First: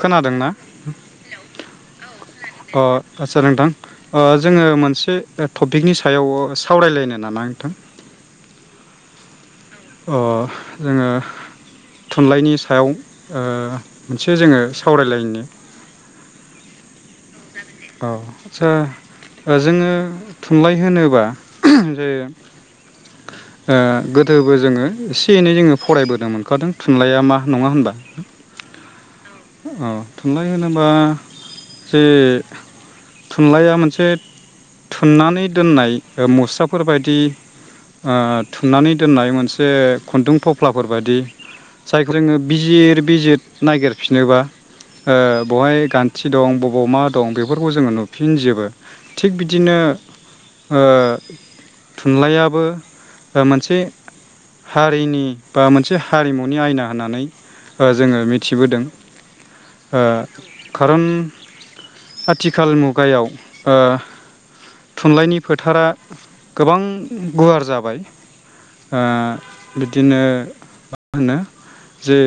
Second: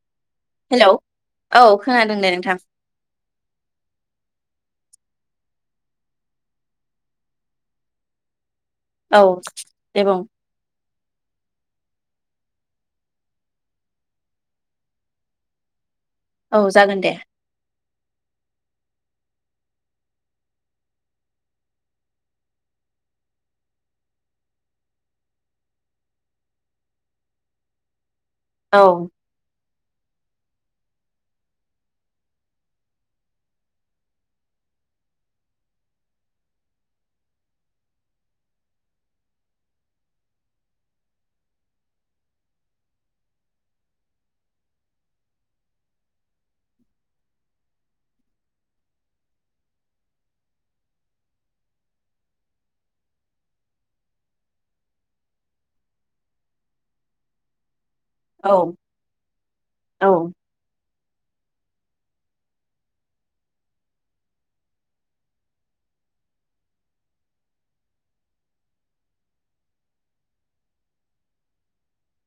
खोनादोंना? हेलौ औ खोनादों दे नोंथां अ आचसा नोंथां जोङो मोन मोनसे टपिकनि सायाव सावरायलायनो नामा नोंथां? औ। दे बुं अ जोङो। थुनलाइनि सायाव ओ मोनसे जोङो सावरायलायनो। औ जागोन दे। औ आस्सा जोङो थुनलाइ होनोबा जे ओ गोदोबो जोङो एसे एनै जोङो फरायबोदों मोनखादों थुनलाइया मा नङा होनबा। औ। औ थुनलाइ होनोबा जे थुनलाइया मोनसे थुननानै दोननाय मुस्राफोरबायदि आ थुननानै दोननाय मोनसे खुन्दुं थफ्लाफोर बायदि जायखौ जोङो बिजिर बिजिर नागिरफिनोबा ओ बवहाय गान्थि दं बबाव मा दं बेफोरखौ जोङो नुफिनजोबो। थिग बिदिनो ओ थुनलाइयाबो मोनसे हारिनि बा मोनसे हारिमुनि आयना होननानै ओ जोङो औ मिथिबोदों। ओ औ खारन आथिखाल मुगायाव ओ थुनलाइनि फोथारा गोबां गुवार जाबाय। ओ बिदिनो मा होनो जे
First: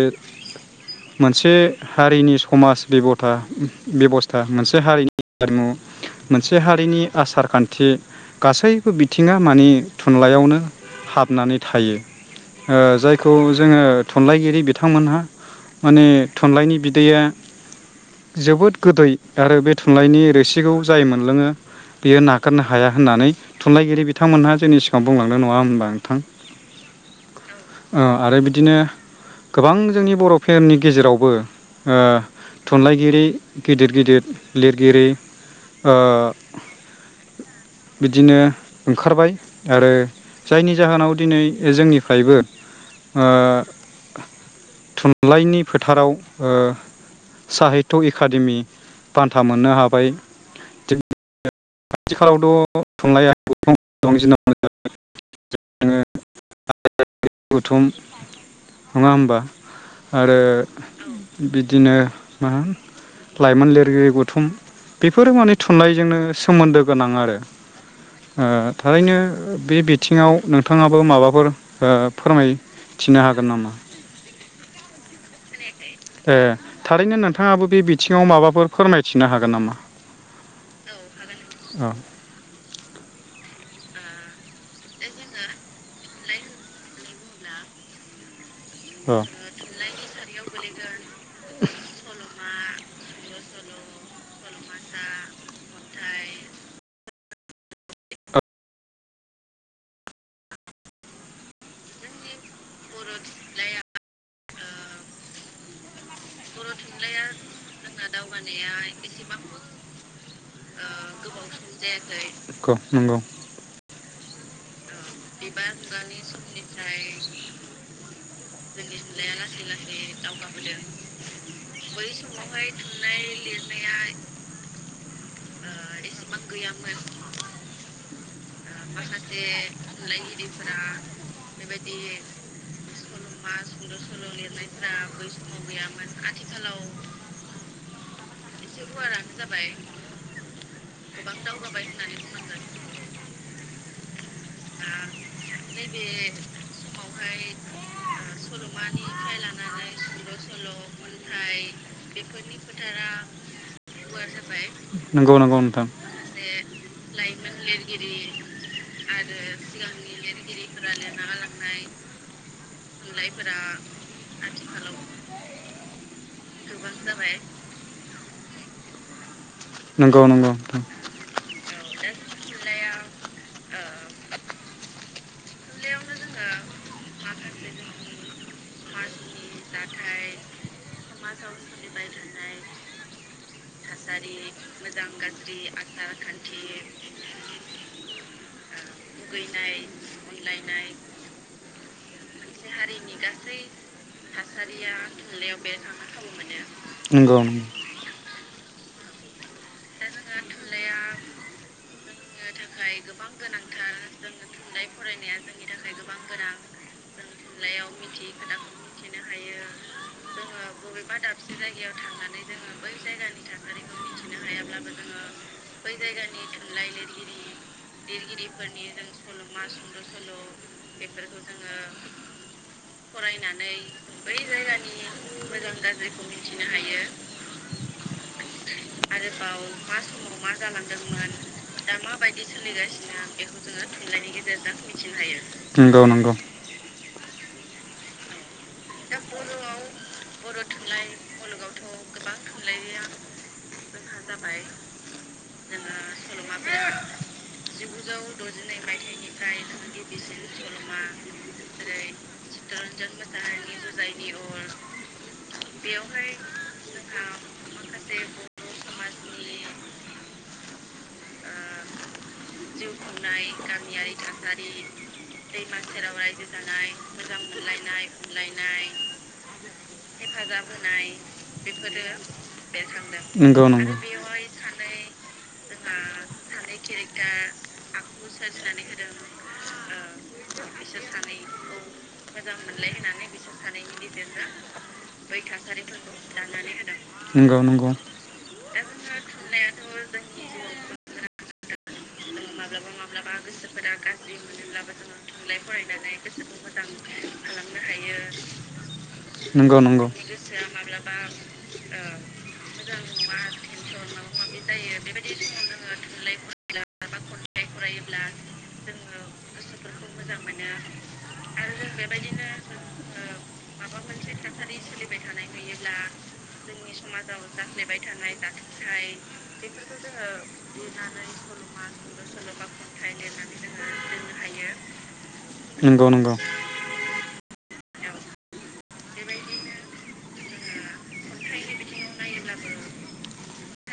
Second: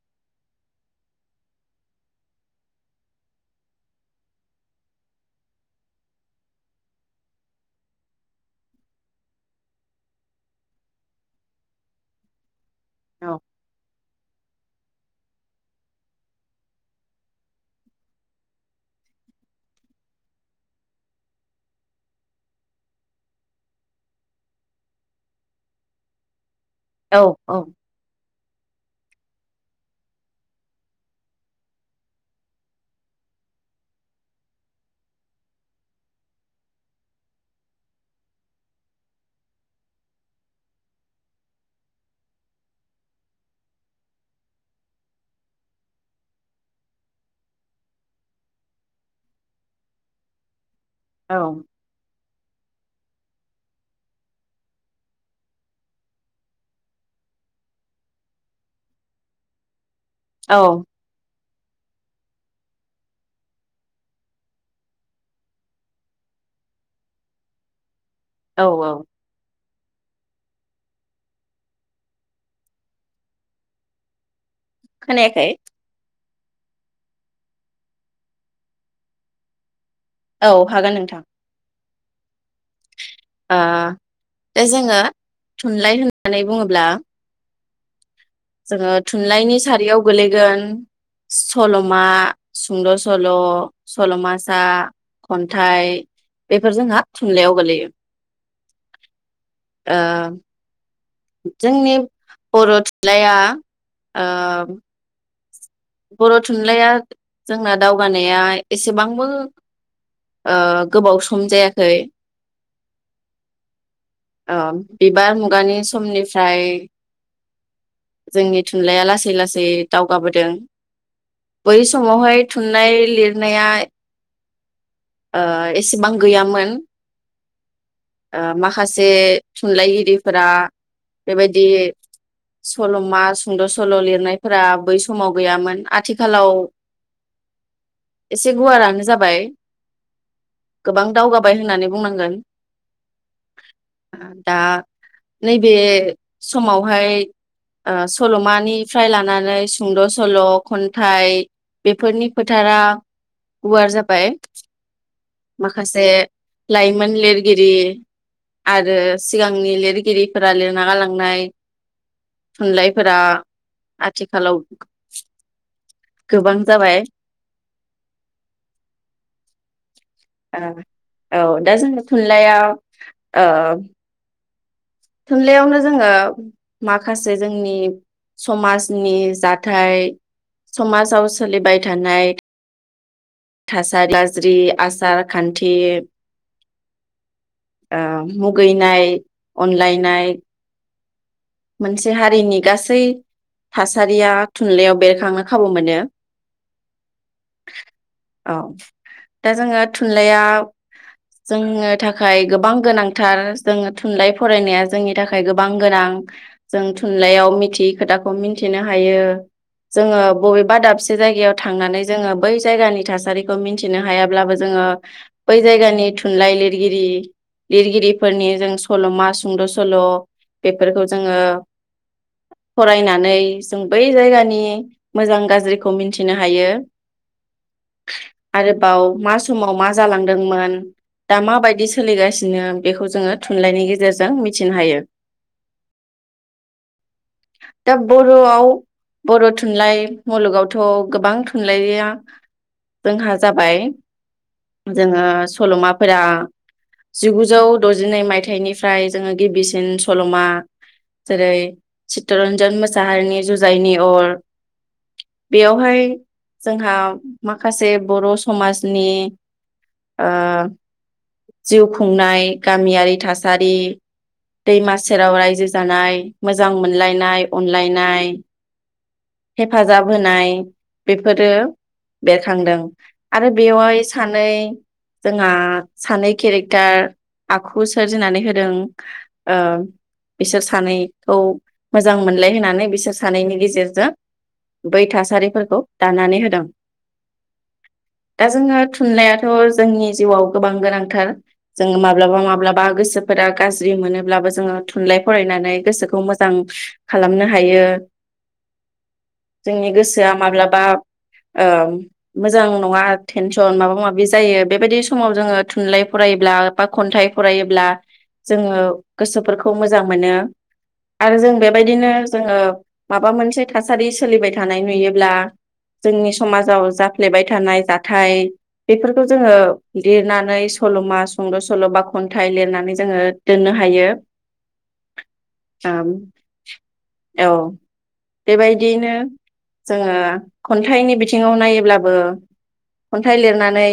मोनसे हारिनि समाज बेब'था बेबस था मोनसे हारिनि हारिमु मोनसे हारिनि आसार खान्थि गासैबो बिथिङा माने थुनलाइयावनो हाबनानै थायो। ओ जायखौ औ औ जोङो थुनलाइगिरि बि थांमोनहा माने थुनलाइनि बिदैया जोबोद गोदै आरो बे थुनलाइनि रोसिखौ जाय मोनलोङो बेयो नागारनो हाया होननानै थुनलाइगिरि बिथांमोनहा जोंनि सिगाङाव बुंलांदों नङा होनबा नोंथां? औ ओ आरो बिदिनो गोबां जोंनि बर'फोरेरनि गेजेरावबो ओ थुनलाइगिरि गिदिर गिदिर लिरगिरि ओ बिदिनो ओंखारबाय आरो जायनि जाहोनाव दिनै जोंनिफ्रायबो ओ थुनलाइनि फोथाराव ओ साहित्य एकादेमि बान्था मोननो हाबाय। औ [unintelligible] आथिखालावथ' [unintelligible] नङा होनबा आरो बिदिनो मा लाइमोन लिरगिरि गौथुम बेफोरो माने थुनलाइजोंनो सो मोन्दो गोनां आरो ओ औ औ थारैनो बे बि थिङाव नोंथाङाबो माबाफोर ओ फोरमायथिनो हागोन नामा? खोनायाखै? ए थारैनो नोंथाङाबो बे बिथिङाव माबाफोर फोरमायथिनो हागोन नामा? औ हागोन नोंथां। अ। बा दा जोङो थुनलाइ होननानै बुङोब्ला जोङो औ थुनलाइनि सारियाव गोलैगोन सल'मा, सुंद' सल', सल'मासा खन्थाइ बेफोर जोंहा थुनलाइयाव गोलैयो। ओ जोंनि बर' थुनलाइया ओ बर' थुनलाइया जोंना दावगानाया एसेबांबो ओ गोबाव सम जाया [inaudible] नंगौ औ बिबार मुगानि समनिफ्राय जोंनि थुनलाइया लासै लासै दावगाबोदों। बै समावहाय थुनलाइ लिरनाया ओ एसेबां गैयामोन ओ माखासे थुनलाइगिरिफोरा बेबायदि सल'मा सुंद' सल' लिरनायफोरा बै समाव गैयामोन आथिखालाव एसे गुवारआनो जाबाय गोबां दावगाबाय होन्नानै बुंनांगोन दा नैबे समावहाय ओ सलमा मानिफ्राय लानानै सुंद'स सल' खन्थाइ बेफोरनि फोथारा गुवार जाबाय नंगौ नंगौ नोंथां माखासे लाइमोन लिरगिरि आरो सिगांनि लिरगिरिफोरा लिरना गालांनाय थुनलाइफोरा आथिखालाव गोबां जाबाय। नंगौ नंगौ ओ औ दा जोंनो थुनलाइया ओ थुनलाइयावनो जोङो माखासे जोंनि समाजनि जाथाय समाजाव सोलिबाय थानाय थासारि गाज्रि आसार खान्थि ओ मुगैनाय अनलायनाय मोनसे हारिनि गासै थासारिया थुनलाइयाव बेरखांनो खाबु मोनो औ। दा जोङो थुनलाइया जोंङो थाखाय गोबां गोनांथार जोङो थुनलाइ फरायनाया जोंनि थाखाय गोबां गोनां जों थुनलाइयाव मिथियै खोथाखौ मिनथिनो हायो। जोङो बबेबा दाबसे जायगायाव थांनानै जोङो बै जायगानि थासारिखौ मिनथिनो हायाब्लाबो जोङो बै जायगानि थुनलाइ लिरगिरि लिरगिरिफोरनि जों सल'मा सुंद' सल' बेफोरखौ जोङो फरायनानै जों बै जायगानि मोजां गाज्रिखौ मिनथिनो हायो। आरोबाव मा समाव मा जालांदोंमोन? दा मा बायदि सोलि बिदिनो बेखौ जोङो थुनलाइनि गेजेर नंगौ नंगौ दा बर'आव बर' थुनलाइ मुलुगावथ' गोबां थुनलाइया जोंहा जाबाय। जोङो सल'माफोरा जिगुजौ द'जिनै मायथाइनिफा थाइनिफ्राय गिबिसिन सल'मा जेरै चित्तरन्जन मोसाहारि बेयावहाय जोंहा माखासे बर' समाज नि ओ जिउ खुंनाय गामियारि थास नि दैमा सेराव रायजो जानाय मोजां मोनलायनाय अनलायनाय हेफाजाब होनाय बेफोरो बेरखांदों आरो नंगौ नंगौ बेवहाय सानै जोंहा सानै केरेक्टार आखु सोर होनानै होदों ओ बिसोर सानैखौ मोजां मोनलाय होनानै बिसोर सानैनि गेजेरजों बै थासारिफोरखौ दानानै होदों। नंगौ नंगौ दा जोङो थुनलाइयाथ' जोंनि जिउआव गोबां गोनांथार जोंङो मा [unintelligible] माब्लाबा गोसोफोरा गाज्रि मोनोब्लाबो जोङो थुनलाइ फरायनानै गोसोखौ मोजां खालामनो हायो। नंगौ जोंनि गोसोआ नंगौ माब्लाबा ओ मोजां नङा थेनसन माबा माबि जायो बेबायदि समाव जोङो थुनलाइ फरायोब्ला बा खन्थाइ फरा ब्ला जोङो गोसोफोरखौ मोजां मोनो आरो जों बेबायदिनो जोङो माबा मोनसे थासारि सोलिबाय थानाय नुयोब्ला जोंनि समाजाव जाफ्लेबाय थानाय जाथाय बेफोरखौ जोङो लिरनानै सल'मा सुंद' सल' बा थाइ लिरनानै जोङो दोननो हायो नंगौ [unintelligible] औ बेबायदियैनो जोङो खन्थाइनि बिथिङाव नायोब्लाबो खन्थाइ लिरनानै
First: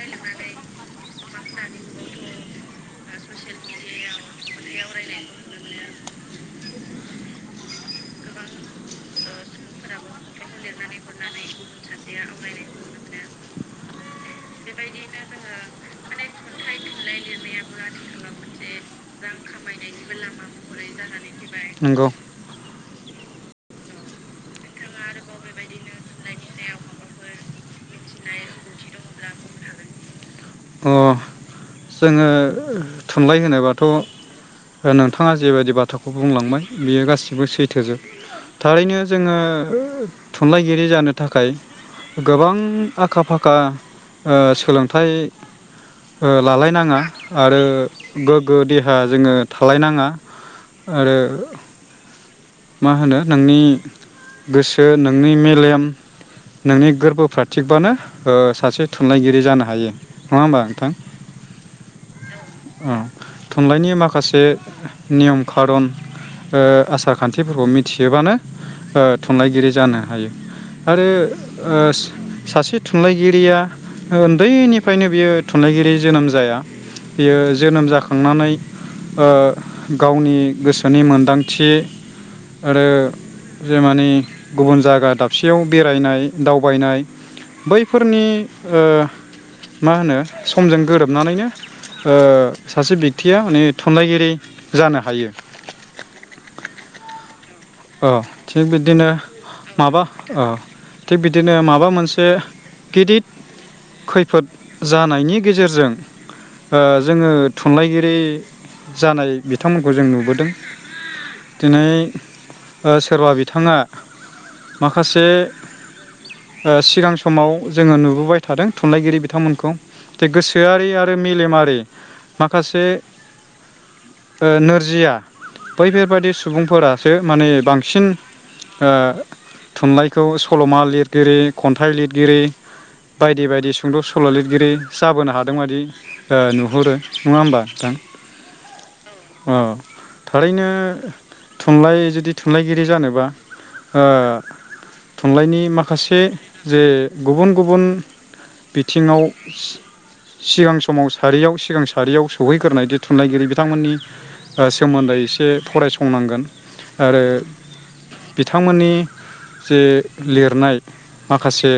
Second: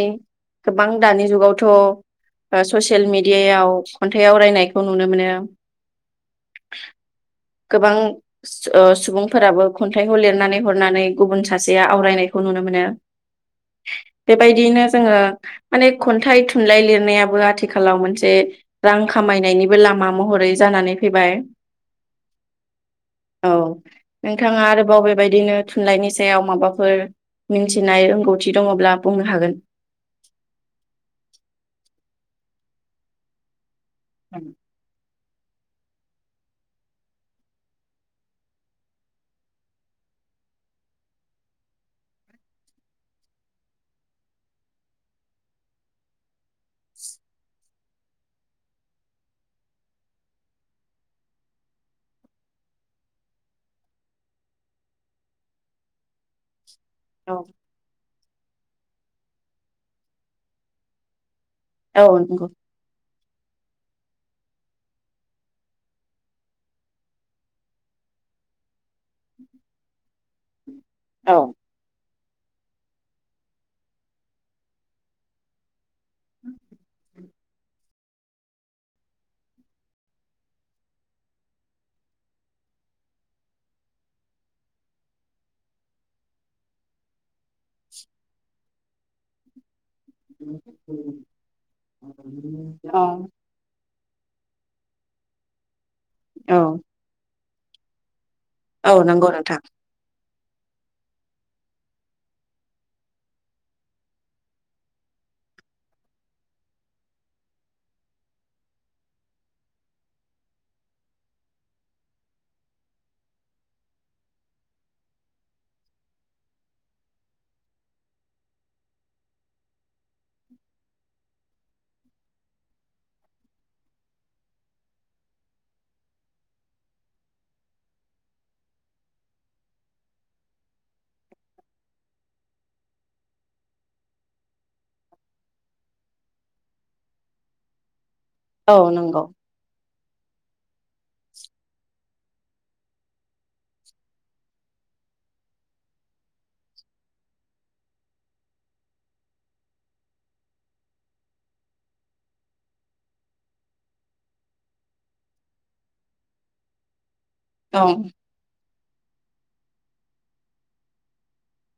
गोबां दानि जुगावथ' ससियेल मिडि यायाव खन्थाइ आवरायनायखौ नुनो मोनो। गोबां सुबुंफोराबो खन्थाइखौ लिरनानै हरनानै गुबुन सासेया आवरायनायखौ नुनो मोनो बेबायदियैनो जोङो माने खन्थाइ थुनलाइ लिरनायाबो आथिखालाव मोन से रां खामायनायनिबो लामा महरै जानानै फैबाय नंगौ। औ नोंथाङा आरोबाव बेबायदिनो थुनलाइनि सायाव माबाफोर मिथिनाय रोंगौथि दङ'ब्ला बुंनो हागोन। अ जोङो थुनलाइ होनो बा थ' [unintelligible] नोंथाङा जेबायदि बाथ्राखौ बुंलांबाय बियो गासिबो सैथोजोब। थारैनो जोङो थुनलाइगिरि जानो थाखाय गोबां आखा फाखा ओ सोलोंथाइ ओ लालायनाङा आरो गोग्गो देहा जोङो थालायनाङा आरो मा होनो नोंनि गोसो, नोंनि मेलेम नोंनि औ गोरबोफ्रा थिगबानो ओ सासे थुनलाइगिरि जानो हायो। नङा होमबा नोंथां? औ नंगौ। औ थुनलाइनि माखासे नियम खारन ओ आसा खान्थिफोरखौ मिथियोबानो। ओ थुनलाइगिरि जानो हायो आरो औ ओस। सासे थुनलाइगिरिया ओन्दैनिफायनो बियो थुनलाइगिरि। जोनोम जाया बियो जोनोम जाखांनानै ओ गावनि गोसोनि मोनदांथि ओरो जे मानि गुबुन जागा दाबसेयाव बेरायनाय दावबायनाय बैफोरनि ओ। मा होनो स। जों गोरोबनानैनो ओ सासे औ बिक्तिया होनिथ। थुनलाइगिरि जानो हायो। औ। ओ। थिग औ बिदिनो नंगौ नोंथां माबा। ओ थिग बिदिनो माबा मोनसे गिदिद खैफोद जानायनि गेजेरजों ओ जोङो थुनलाइगिरि जानाय बिथांमोनखौ जों नुबोदों दिनै। ओ सोरबा बिथाङा माखासे ओ सिगां समाव जोङो नुबोबाय थादों थुनलाइगिरि बिथांमोनखौ जे गोसोआरि आरो मेलेमारि माखासे ओ नोरजिया बैफेरबादि सुबुंफोरा। थो माने बांसिन ओ थुनलाइखौ सल'मा लिरगिरि खन्थाइ लिदगिरि बायदि बायदि सुंद' सल' लिदगिरि जाबोनो हादों बादि ओ नुहुरो नङा होमबा थां औ नोंगौ। थारैनो थु। हंलाइ जुदि थुनलाइगिरि जानोबा ओ थुनलाइनि माखासे जे गुबुन गुबुन बिथिङाव सि सिगां समाव सारियाव सिगां सारियाव सौहैगोरनायदि थुनलाइगिरि बिथांमोननि ओ सोमोन्दै से फरायसंनांगोन। आरो। औ बिथांमोननि। इ जे लिरनाय माखासे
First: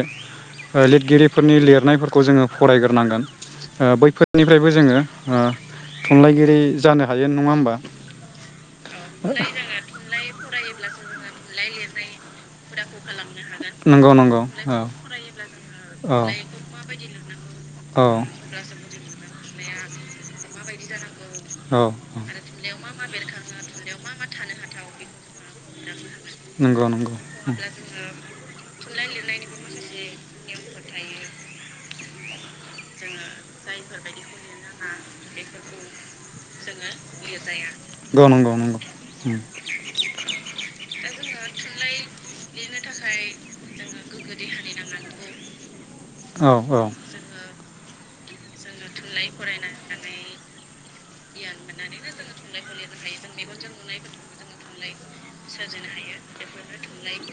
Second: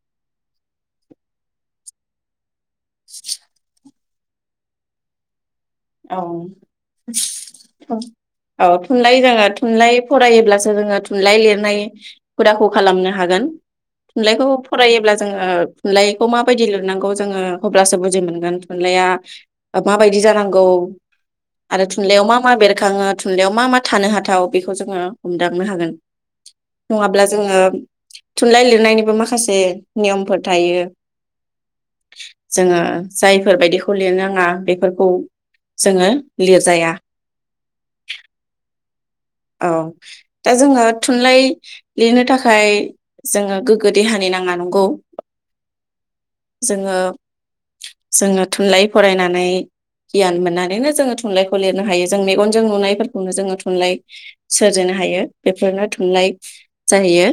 ओ लिदगिरिफोरनि लिरनायफोरखौ जोङो फरायगोरनांगोन ओ बैफोरनिफ्रायबो जोङो ओ औ थुनलाइगिरि जानो हायो नङा होमबा औ थुनलाइ जोङो [unintelligible] थुनलाइ फरायोब्लासो जोङो थुनलाइ लिरनाय हुदाखौ खालामनो हागोन नंगौ नंगौ थुनलाइखौ औ फरायोब्ला जोङो औ थुनलाइखौ माबायदि लिरनांगौ जोङो अब्लासो बुजि औ मोनगोन थुनलाइया। ओ माबायदि जानांगौ। औ औ आरो थुनलाइयाव मा मा बेरखाङो थुनलाइयाव मा मा थानो हाथाव बेखौ जोङो उम। दांनो हागोन। नंगौ नंगौ नङाब्ला जोङो थुनलाइ लिरनायनिबो माखासे नियमफोर थायो। जोंङो। जायफोर बायदिखौ लिरनाङा बेफोर। औ जोंङो जोंङो लिरजाया नंगौ नंगौ। औ दा जोङो थुनलाइ लिरनो थाखाय जोङो गोगगोद देहानि नांना नंगौ। औ औ जोंङो। जोंङो थुनलाइ फरायनानै गियान मोननानैनो। जोंङो थो थुनलाइखौ लिरनो हायो जों मेगनजों नुनायफोर खौनो जोंङो थुनलाइ सोरजिनो हायो बेफोरनो थुनलाइ जाहैयो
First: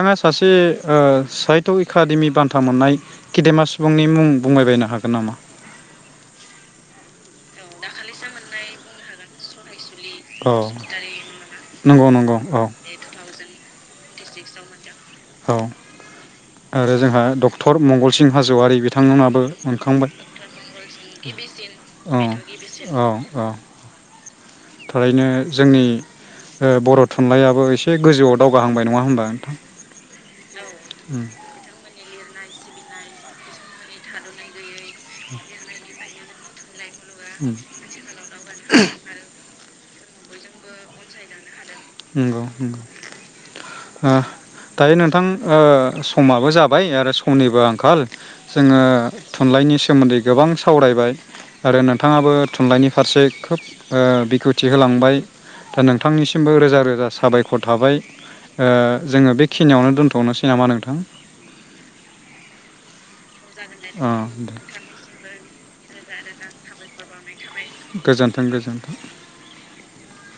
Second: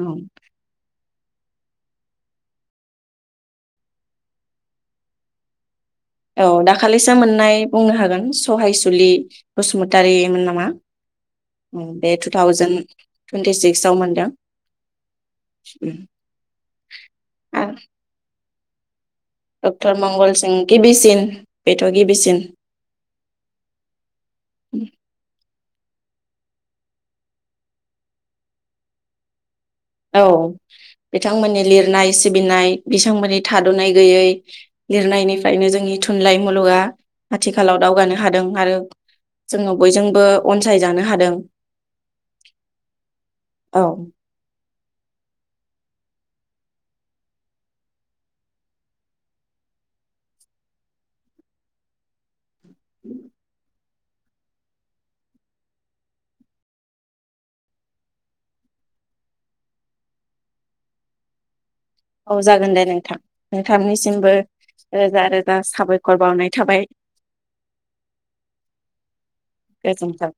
औ सासे ओ साहित्य एकाडेमि बान्था मोननाय खेदेमा सुबुंनि मुं बुंबायबायनो हागोन नामा? औ दाखालिसो मोननाय बुंनो हागोन सहायसु बलि बसुमत तारिमोन औ नामा नंगौ बे टु नंगौ औ थावजेेन टुवन्टि सिक्सयाव मोनदों। [inaudible] औ आरो जोंहा आरो डक्टर मंगलसिं हाजवारि बि थांमोनाबो डक्टर मोनखांबाय मंगल सिं गिबिसिन बेथ' औ गिबिसिन औ‌ औ थारैनो जोंनि ओ बर' थुनलाइयाबो एसे गोजौआव दावगाहांबाय नंङा होनबा नोंथां? औ उम बिथांमोननि लिरनाय सिबिनाय बिसांमोननि थादनाय गैयै लिरनायनिफ्रायनो जोंनि थुनलाइ मुलुगा उम आथिखालाव दावगानो हादों आरो जोंङो बयजोंबो अनसायजानो हादों नंगौ नंगौ औ ओ दायो नोंथां ओ समाबो जाबाय आरो समनिबो आंखाल जोंङो थुनलाइनि सोमोन्दै गोबां सावरायबाय आरो नोंथांङाबो थुनलाइनि फारसे खोब ओ‌ बेखेवथि होलांबाय दा नोंथांनिसिमबो रोजा रोजा साबायखर थाबाय। ओ जोंङो बेखिनियावनो दोन्थनोसै नामा नोंथां? औ जागोन दे नोंथां अ नोंथांनिसिमबो दे रोजा रोजा साबाय खर बावनाय थाबाय। गोजोन्थों गोजोनथों गोजोन्थों